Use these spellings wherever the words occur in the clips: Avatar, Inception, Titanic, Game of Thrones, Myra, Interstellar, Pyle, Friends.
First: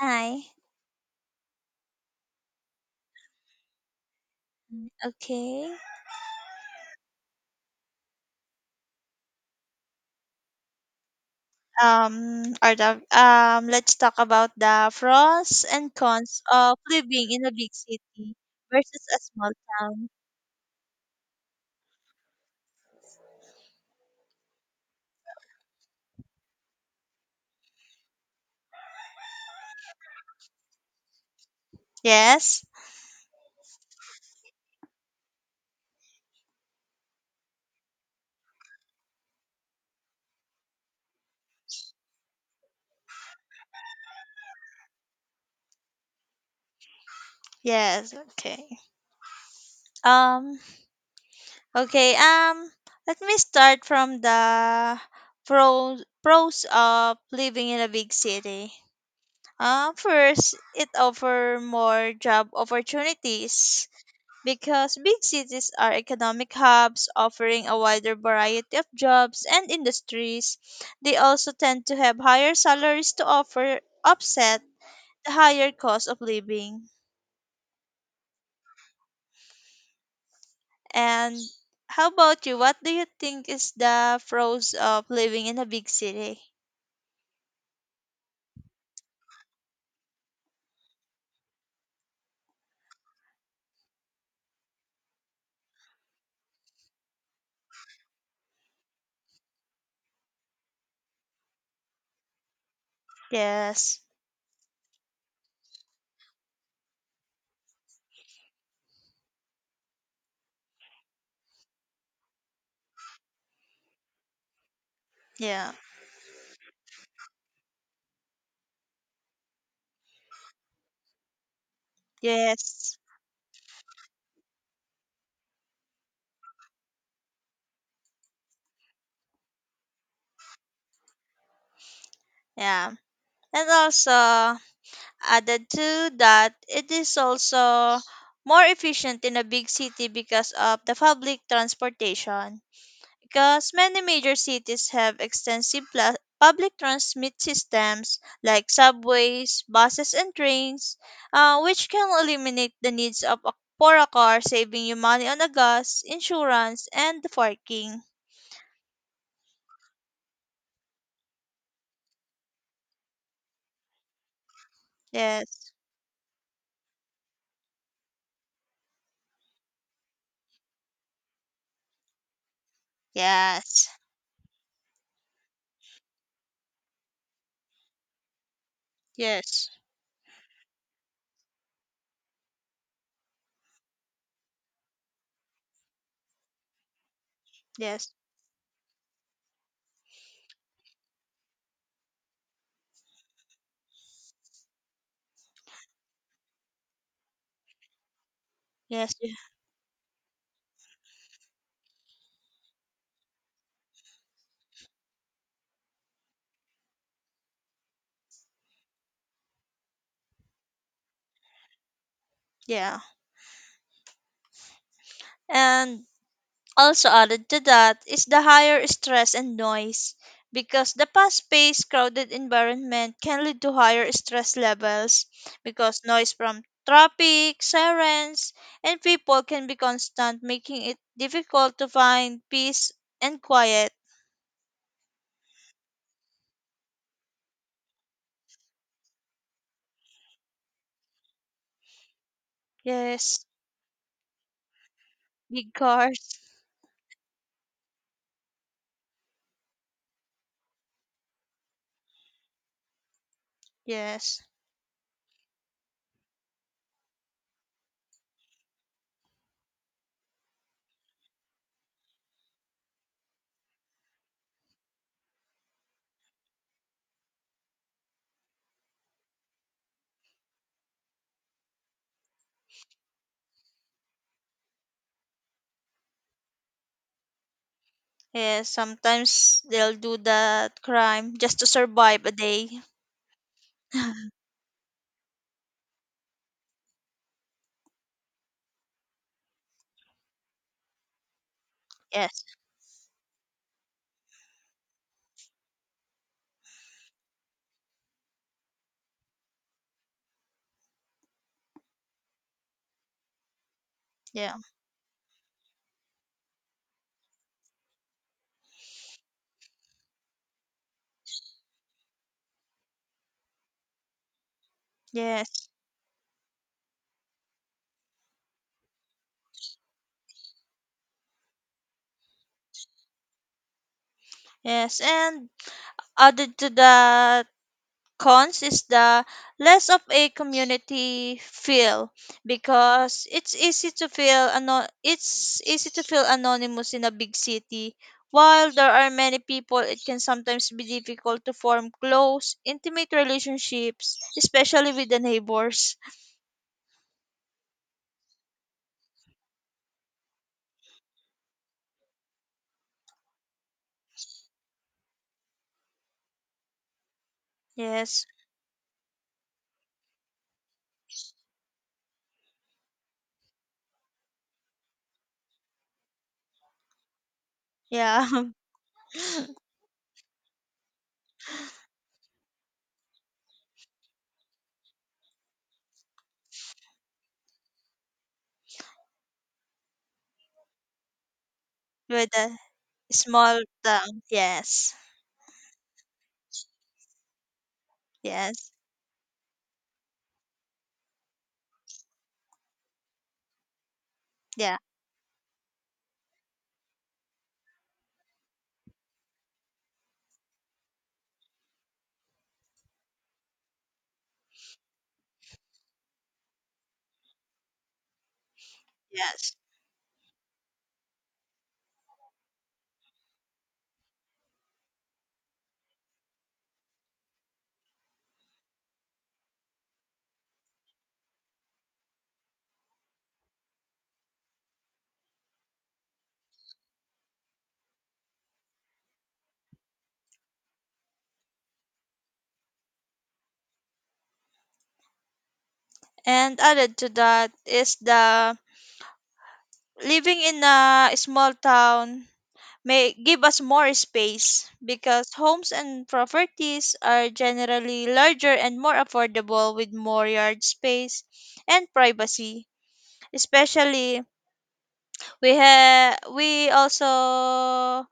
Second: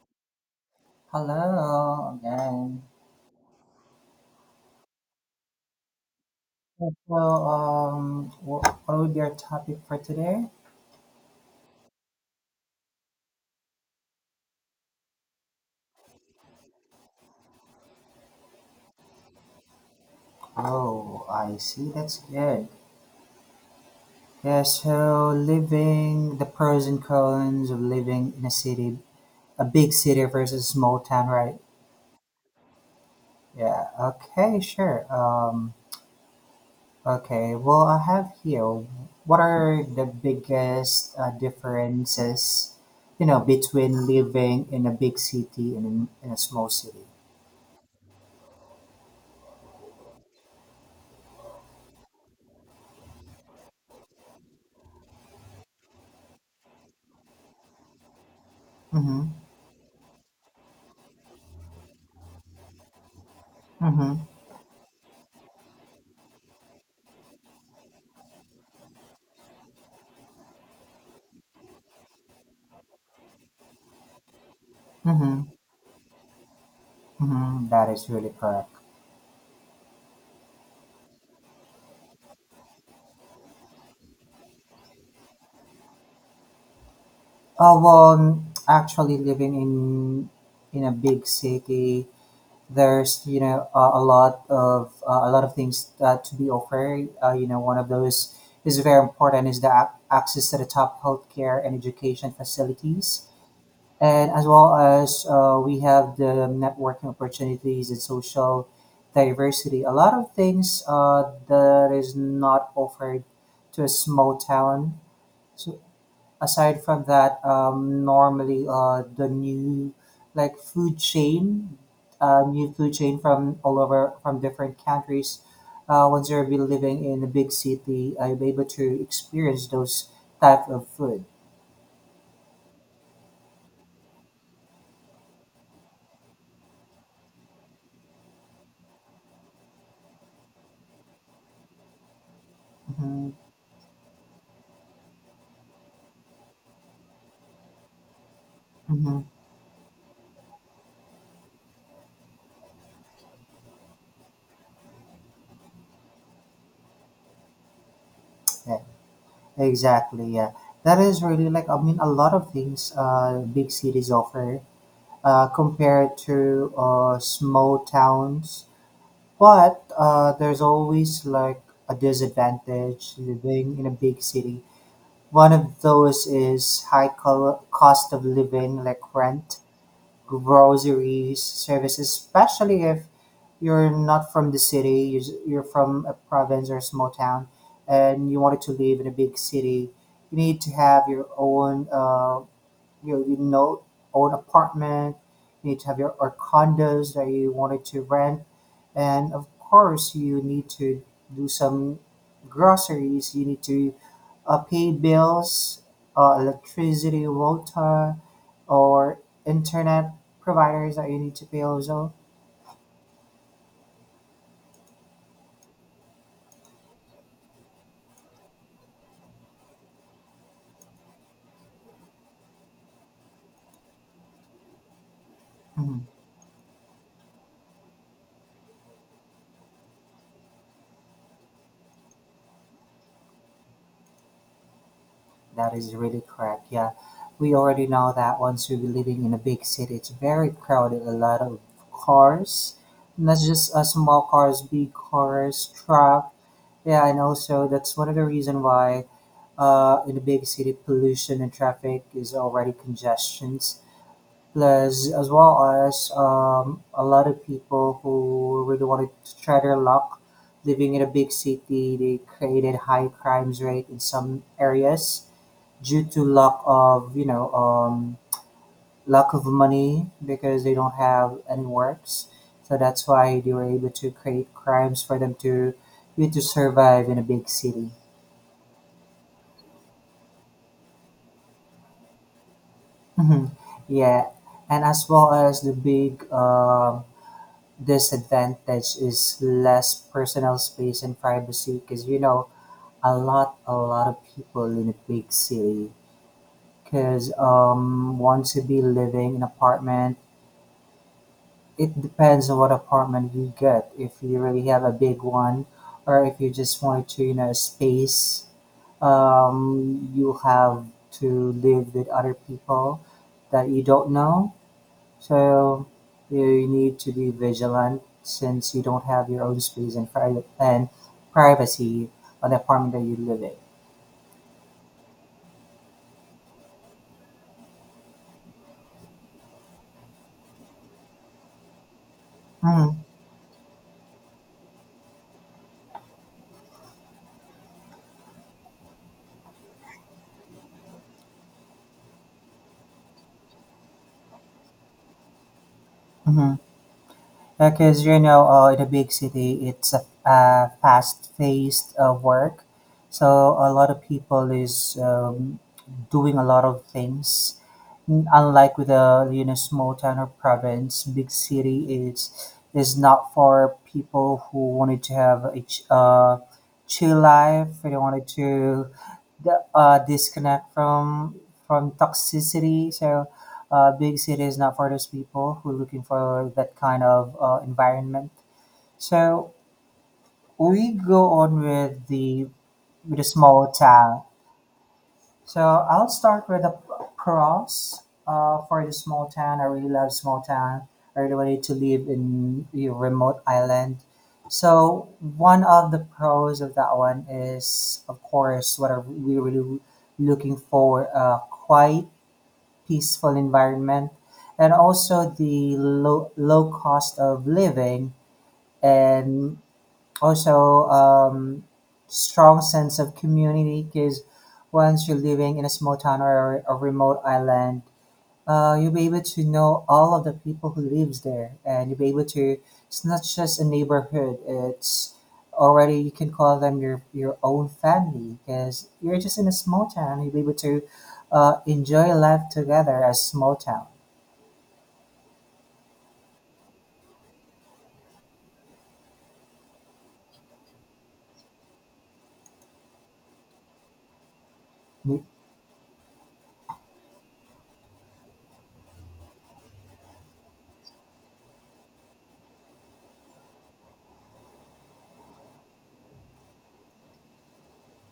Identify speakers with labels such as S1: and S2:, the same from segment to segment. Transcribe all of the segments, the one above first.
S1: Hi.
S2: Hello again.
S1: Okay.
S2: So, what would be our topic for today?
S1: Or let's talk about the pros and cons of living in a big city versus a small town.
S2: Oh, I see. That's good. Yeah. So, living the pros and cons of living in a city, a big city versus a small town, right?
S1: Yes.
S2: Yeah. Okay. Sure. Okay. Well, I have here. What are the biggest differences? You know, between living in a big city and in a small city.
S1: Yes. Okay. Um. Okay. Let me start from the pros of living in a big city.
S2: Mm-hmm.
S1: First, it offer more job opportunities.
S2: Mm-hmm.
S1: Because big cities are economic hubs offering a wider variety of jobs and industries. They also tend to have higher salaries to offer offset the
S2: Mhm,
S1: higher cost of living.
S2: mhm, that is really correct.
S1: And how about you? What do you think is the pros of living in a big city?
S2: Well, actually, living in a big city, there's a lot of things to be offered. You know, one of those is very important is the access to the top healthcare and education facilities,
S1: Yes.
S2: and as well as we have the networking opportunities and social diversity. A lot of things that is not offered to a small town.
S1: Yeah.
S2: So, aside from that, normally the new like food chain, new food
S1: Yes.
S2: chain from all over from different countries. Once you're be living in a big city, I'm able to experience those type of food.
S1: Yeah. And also added to that, it is also more efficient in a big city because of the public transportation,
S2: Hmm.
S1: because many major cities have extensive public transit systems like
S2: Hmm.
S1: subways, buses and trains, which can eliminate the needs of a, for a car, saving you money on the gas, insurance and the parking.
S2: Yeah, exactly. Yeah, that is really like I mean a lot of things. Big cities offer
S1: Yes,
S2: compared to small towns. But there's always like a disadvantage living in
S1: yes,
S2: a big city. One of those is high cost of living, like rent,
S1: yes,
S2: groceries, services, especially if you're not from the city, you're from a province or a small town,
S1: yes,
S2: and you wanted to live in a big city. You need to have your own you know, own apartment, you need to have your or condos that you wanted to rent
S1: yes,
S2: and of course you need to do some groceries, you need to pay bills, electricity, water or internet providers that you need to pay also.
S1: yeah. And also added to that is the higher stress and noise, because the fast-paced crowded environment can lead to higher stress levels, because
S2: Mm-hmm.
S1: noise from traffic, sirens, and people can be constant, making it difficult to find peace and quiet.
S2: That is really correct. Yeah. We already know that once we are living in a big city, it's very crowded, a lot of cars, not
S1: Yes,
S2: just small cars, big cars,
S1: big
S2: truck.
S1: cars.
S2: Yeah, and also that's one of the reason why in a big city, pollution and traffic is already congestions.
S1: Yes.
S2: Plus, as well as a lot of people who really wanted to try their luck living in a big city, they created high crimes rate in some areas due to lack of lack of money because they don't have any works, so that's why they were able to create crimes for them to you to survive in a big city.
S1: Yes, sometimes they'll do that crime just to survive a day.
S2: Mhm. Yeah. And as well as the big disadvantage is less personal space and privacy because you
S1: Yes.
S2: know a lot of people in a big city, because want to be living in apartment. It depends on what apartment you get. If you
S1: Yeah.
S2: really have a big one, or if you just want to, you know, space, you have to live with other people that you don't know.
S1: Yes.
S2: So you need to be vigilant since you don't have your own space and private and privacy on the apartment that you live in.
S1: Yes, and added to that cons is the less of a community feel, because it's easy to feel it's easy to feel anonymous in a big city. While there are many people, it can sometimes be difficult to form close intimate relationships, especially with the neighbors.
S2: Mm-hmm. Because you know, in a big city, it's a fast-paced work, so a lot of people is doing a lot of things.
S1: Yes.
S2: Unlike with a you know small town or province, big city is not for people who wanted to have a chill life. They
S1: Yeah.
S2: wanted to disconnect from toxicity. So, big city is not for those people who are looking for that kind of environment. So we go on
S1: With the
S2: with the
S1: small
S2: small
S1: town.
S2: town.
S1: Yes.
S2: So I'll start with the pros
S1: Yes.
S2: for the small town. I really love small town. I really wanted to live in a remote island.
S1: Yeah.
S2: So one of the pros of that one is, of course, what are we really looking for? A quiet, peaceful environment, and also the low cost of living
S1: Yes.
S2: and also, strong sense of community because once you're living in a small town or a remote island, you'll be able to know all of the people who lives there, and you'll be able to. It's not just a neighborhood; it's already you can call them your own family because you're just in a small town. You'll be able to enjoy life together as small town.
S1: And added to that is the living in a small town may give us more space,
S2: Mm-hmm.
S1: because homes and properties are generally larger and more affordable with more yard space and privacy, especially we also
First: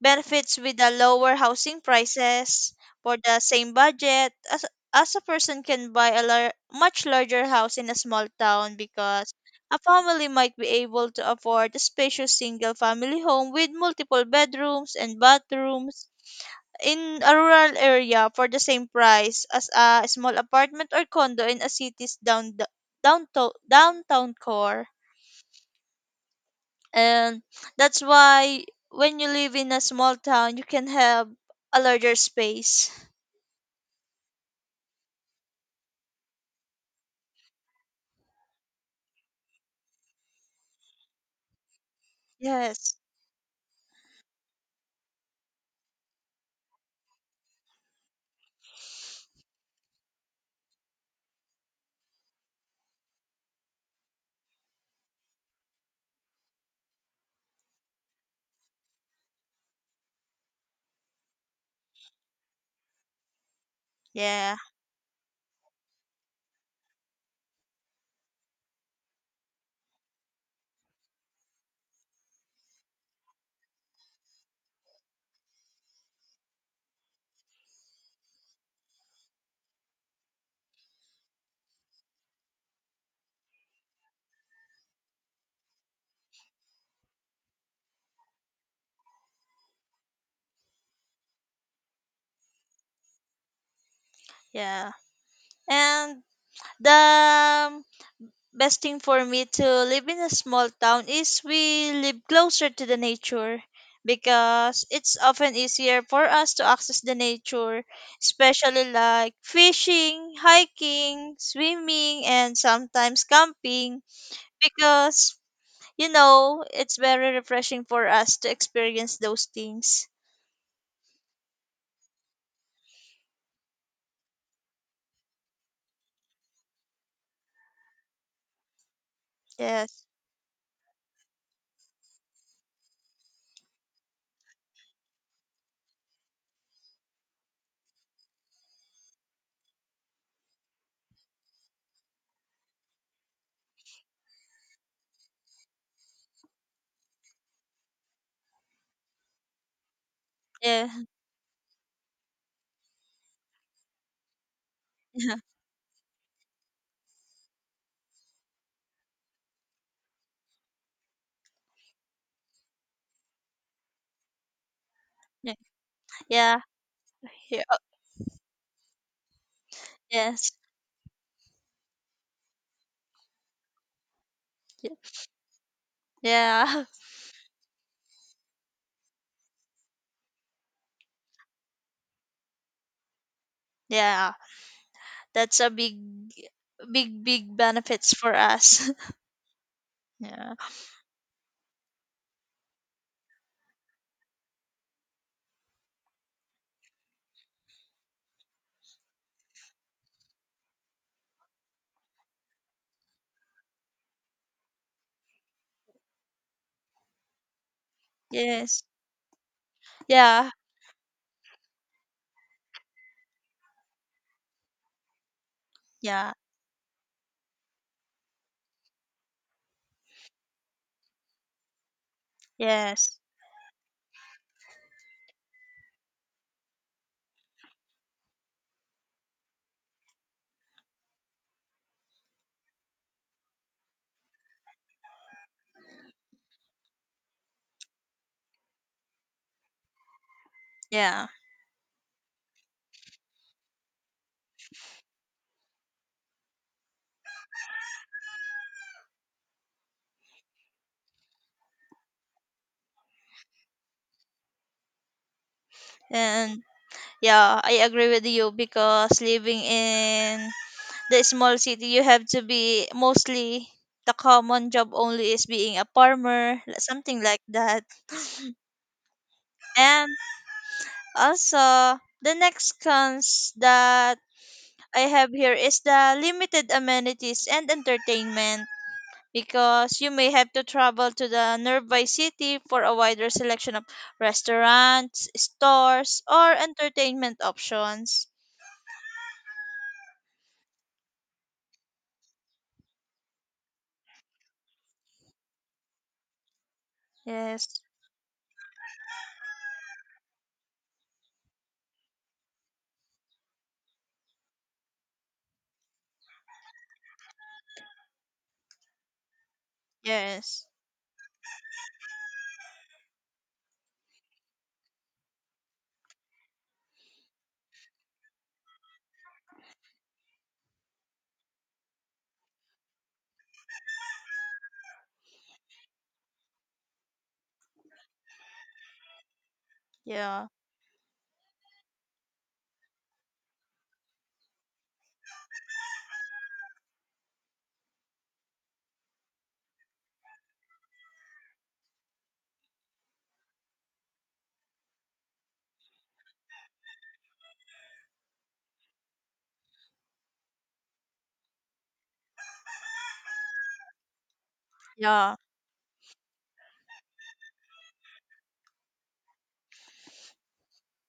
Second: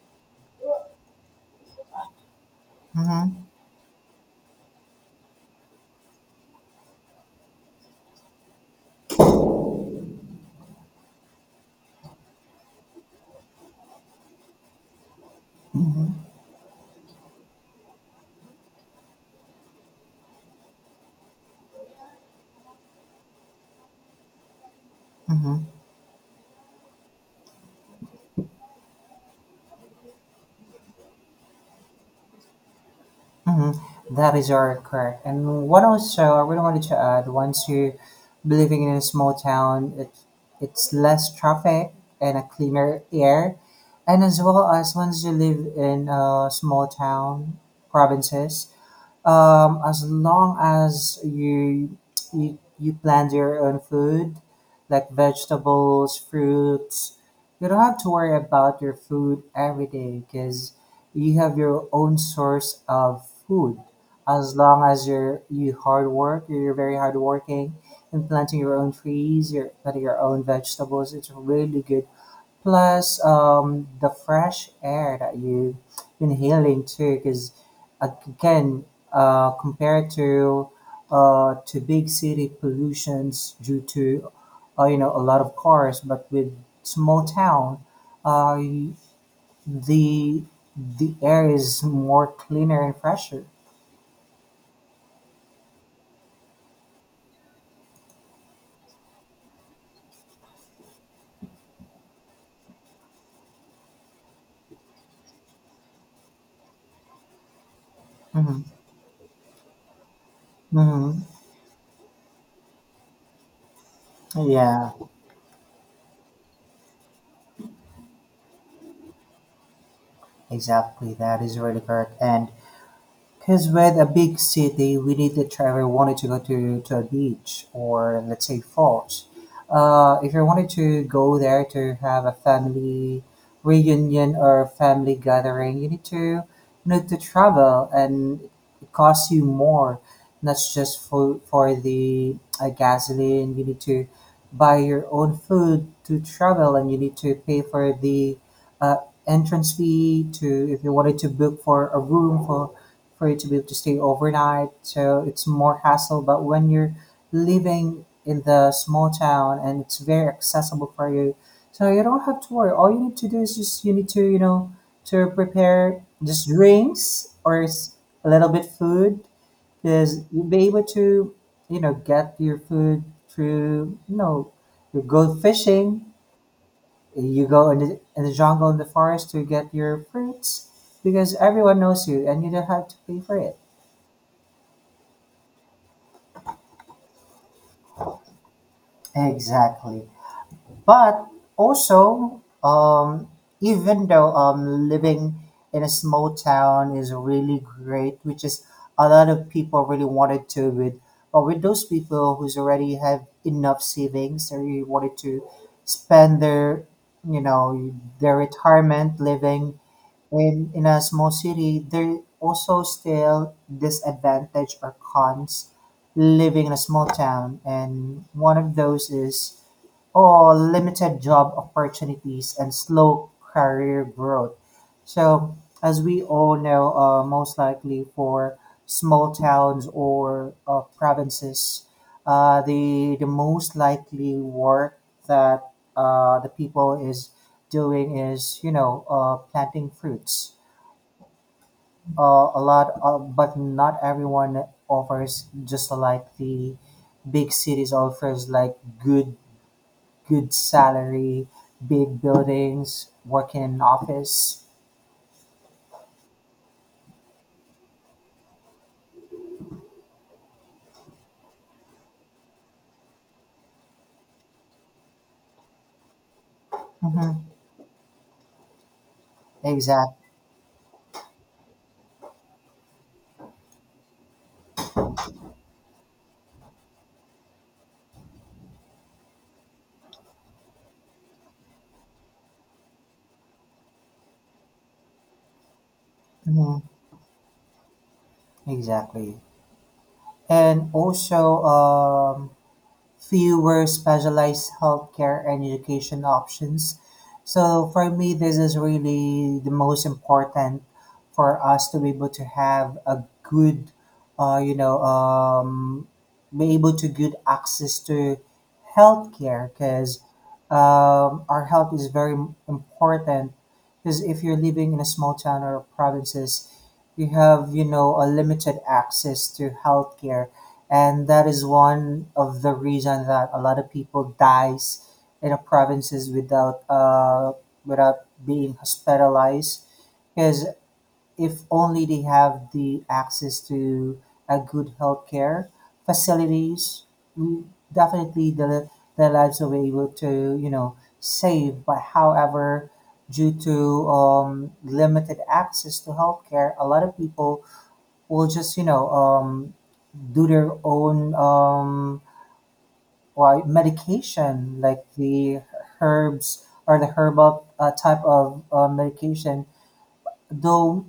S1: benefits with the lower housing prices for the same budget as a person can buy a much larger house in a small town, because a family might be able to afford a spacious single family home with multiple bedrooms and bathrooms
S2: Mm-hmm.
S1: in a rural area for the same price as a small apartment or condo in a city's down, downtown, downtown core.
S2: Mm-hmm.
S1: And that's why when you live in a small town, you can have a larger space.
S2: Mhm. That is all correct. And what also I really wanted to add, once you living in a small town, it, it's less traffic and a
S1: Yes.
S2: cleaner air. And as well as once you live in a small town, provinces, as long as you you plant your own food, like vegetables, fruits, you don't have to worry about your food every day because you have your own source of food. As
S1: Yeah.
S2: long as you're you hard work, you're very hardworking, and planting your own trees, your planting your own vegetables, it's really good. Plus, the fresh air that you inhaling too, because again, compared to big city pollutions due to you know a lot of cars, but with small town, uh, the the air is more cleaner and fresher.
S1: Yeah. And the best thing for me to live in a small town is we live closer to the nature, because it's often easier for us to access the nature,
S2: Mm-hmm.
S1: especially like fishing,
S2: Mm-hmm.
S1: hiking, swimming and sometimes camping.
S2: Yeah,
S1: Because you know, it's very refreshing for us to experience those things.
S2: exactly. That is really correct. And because with a big city, we need if I wanted to go to a beach or let's say falls,
S1: Yes.
S2: if you wanted to go there to have a family reunion or family gathering, you need to you know to travel and it costs you more. Not just for the gasoline. You need to buy your own food to travel, and you need to pay for the uh, entrance fee to if
S1: Yeah.
S2: you wanted to book for a room for you to be able to stay overnight. So it's more hassle. But when you're living in the small town and it's very accessible for you, so you don't have to worry. All you need to do is just you need to you know to
S1: Yeah.
S2: prepare just
S1: Yeah.
S2: drinks
S1: Yeah.
S2: a little bit food because
S1: Yeah.
S2: you'll
S1: Yes.
S2: be able to you know get your food through you know you go fishing,
S1: Yeah.
S2: you go in in the jungle in the forest to get your fruits because everyone knows you and you don't have to pay for it.
S1: Yeah. That's a big, big big benefits for us.
S2: Exactly.
S1: Yeah.
S2: But also, even though living in a small town is really great, which is a lot of people really wanted to with, but with those people who's already have enough savings, they really wanted to spend their, you know, their
S1: Yes.
S2: retirement living
S1: Yeah.
S2: in a small city, there also still disadvantage or cons
S1: Yeah.
S2: living in a small town. And one of those is or limited job opportunities and
S1: Yes.
S2: slow career growth. So, as we all know, most likely for small towns or provinces, the most likely work that the people is doing is you know planting fruits.
S1: Yeah.
S2: A lot, of, but not everyone offers just like the big cities offers like good good salary, big buildings, working in office.
S1: And yeah, I agree with you, because living in the small city, you have to be mostly the common job only is being a farmer, something
S2: Mm-hmm.
S1: like that. And
S2: Exact,
S1: also, the next cons that I have here is the limited amenities and entertainment, because you may have to travel to the nearby city for a wider selection of restaurants, stores, or
S2: mm-hmm,
S1: entertainment options.
S2: exactly. And also, fewer specialized healthcare and education options.
S1: Yes,
S2: So for me, this is really the most important for us to be able to have a good, uh, you know, um, be able to good access to healthcare because
S1: yes,
S2: our health is very important. Because if you're living in a small town or provinces, you have you know a limited access to healthcare, and that is one of the reason that a lot of people dies in the provinces without without being hospitalized
S1: yeah,
S2: because if only they have the access to a good healthcare facilities. Mm, definitely the their lives will be able to you know save, but however due to limited access to healthcare, a lot of people will just you know do their own why medication like
S1: yeah,
S2: the herbs or the herbal type of medication though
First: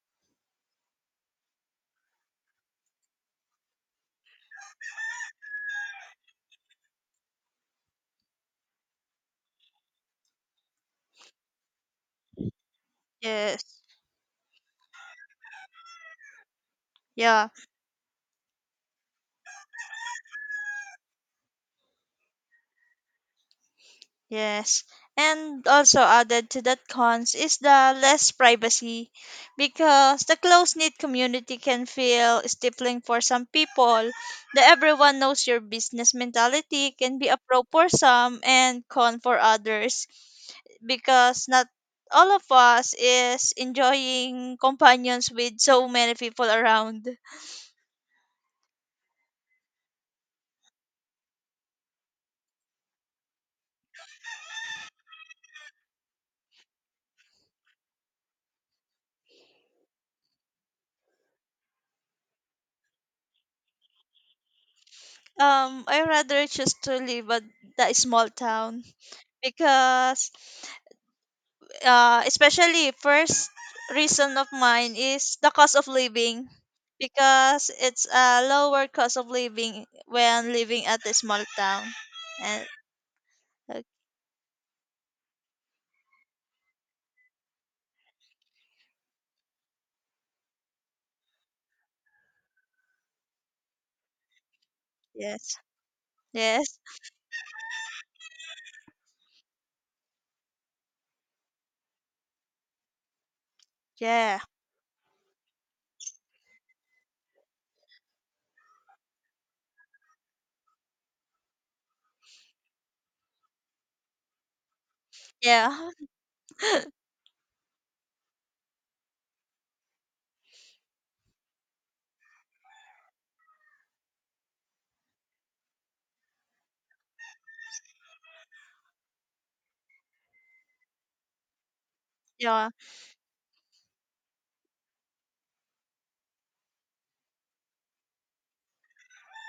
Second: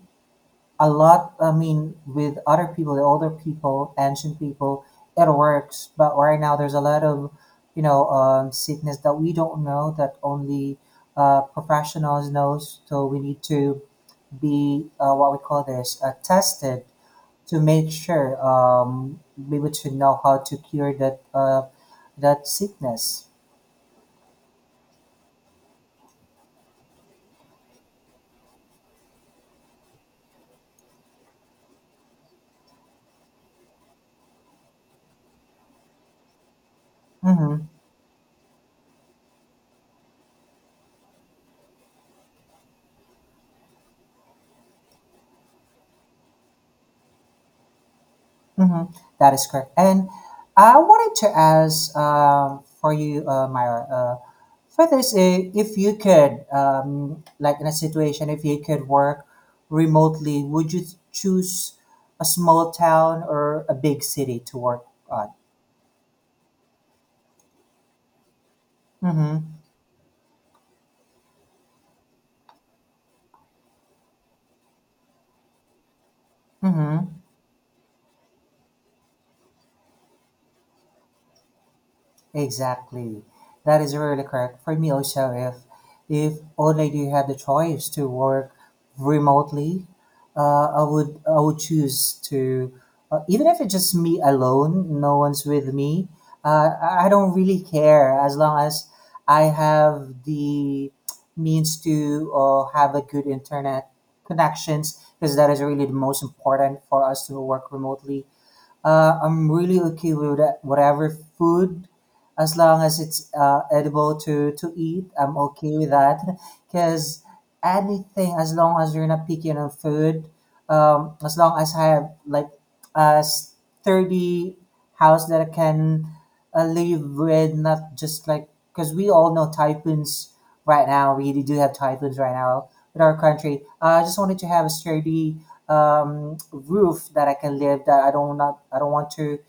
S2: a lot I mean with other people the older people ancient people it works, but right now there's a lot of you know sickness that we don't know that only professionals knows, so we need to
S1: yes,
S2: be what we call this tested
S1: yeah.
S2: to make sure we would to know how to cure that that sickness.
S1: Yes. And also added to that cons is the less privacy, because the close knit community can feel stifling for some people. The everyone knows your business mentality can be a pro
S2: Mm-hmm.
S1: for some and con for others, because not all of us is enjoying companions with so many people around.
S2: Mm-hmm. That is correct. And I wanted to ask for you, Myra, for this, if you could, like in a situation, if you could work remotely, would you choose a small town or a big city to work on?
S1: I rather choose to live at the small town,
S2: Mm-hmm.
S1: because especially first reason of mine is the cost of living,
S2: Mm-hmm.
S1: because it's a lower cost of living when living at a small town. And
S2: Exactly. That
S1: uh,
S2: is really correct. For me also, if already had the choice to work remotely, I would choose to even if it's just me alone, no one's
S1: yes,
S2: with me. Uh,
S1: yes,
S2: I I don't really care as long as I have the means to have a good internet
S1: yeah,
S2: connections because that is really the most important for us to work remotely. I'm really okay with that, whatever food, as long as it's edible to eat. I'm okay with
S1: yeah,
S2: that, because anything as long as you're not picky on food, as long as I have like a sturdy house that I can live with, not just like because we all know typhoons right now. We really do have typhoons right now
S1: yeah,
S2: in our country. I just wanted to have a sturdy roof that I can live that I don't not I don't want to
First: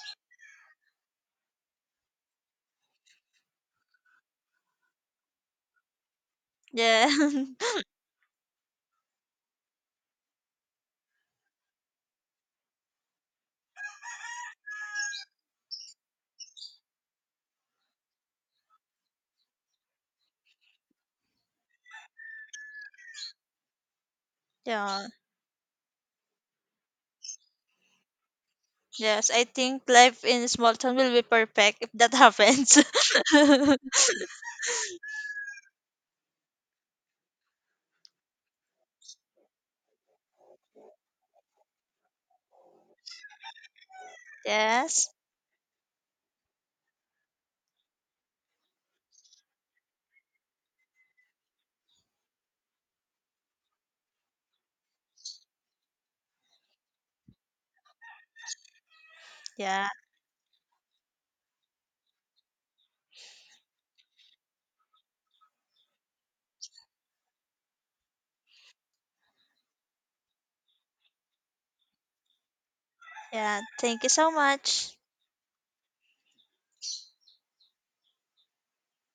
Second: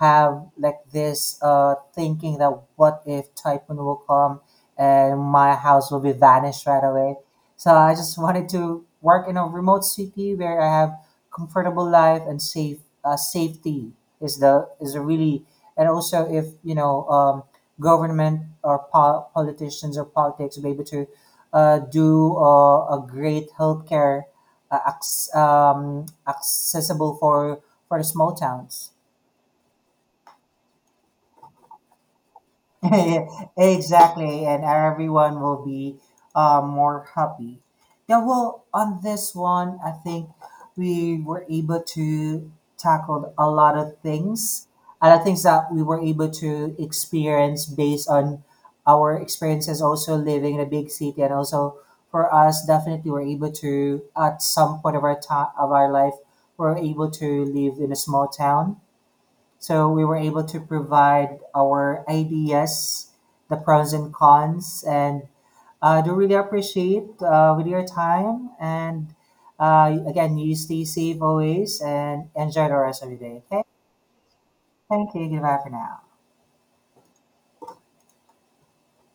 S2: have like this thinking that what if typhoon will come and my house will be vanished right
S1: yeah,
S2: away. So I just wanted to work in a remote city where I have comfortable life and safe safety is the is a really and also if you know government or politicians or politics be able to do a great healthcare
S1: yeah,
S2: accessible for small towns.
S1: yes. I think life in small town will be perfect if that happens.
S2: Exactly, and everyone will be more happy. Yeah, well, on this one, I think we were able to tackle a lot of things, a
S1: Yes,
S2: lot of things that we were able to experience based on our experiences also living in a big city, and also for us, definitely we're able to at some point of our time of our life, we're able to live in a small town so
S1: yeah,
S2: we were able to provide our ideas, the pros and cons, and I do really appreciate with your time. And again, you stay safe always and enjoy the rest of your day.
S1: yeah.
S2: Okay,
S1: Thank you so much.
S2: thank you. Goodbye for now.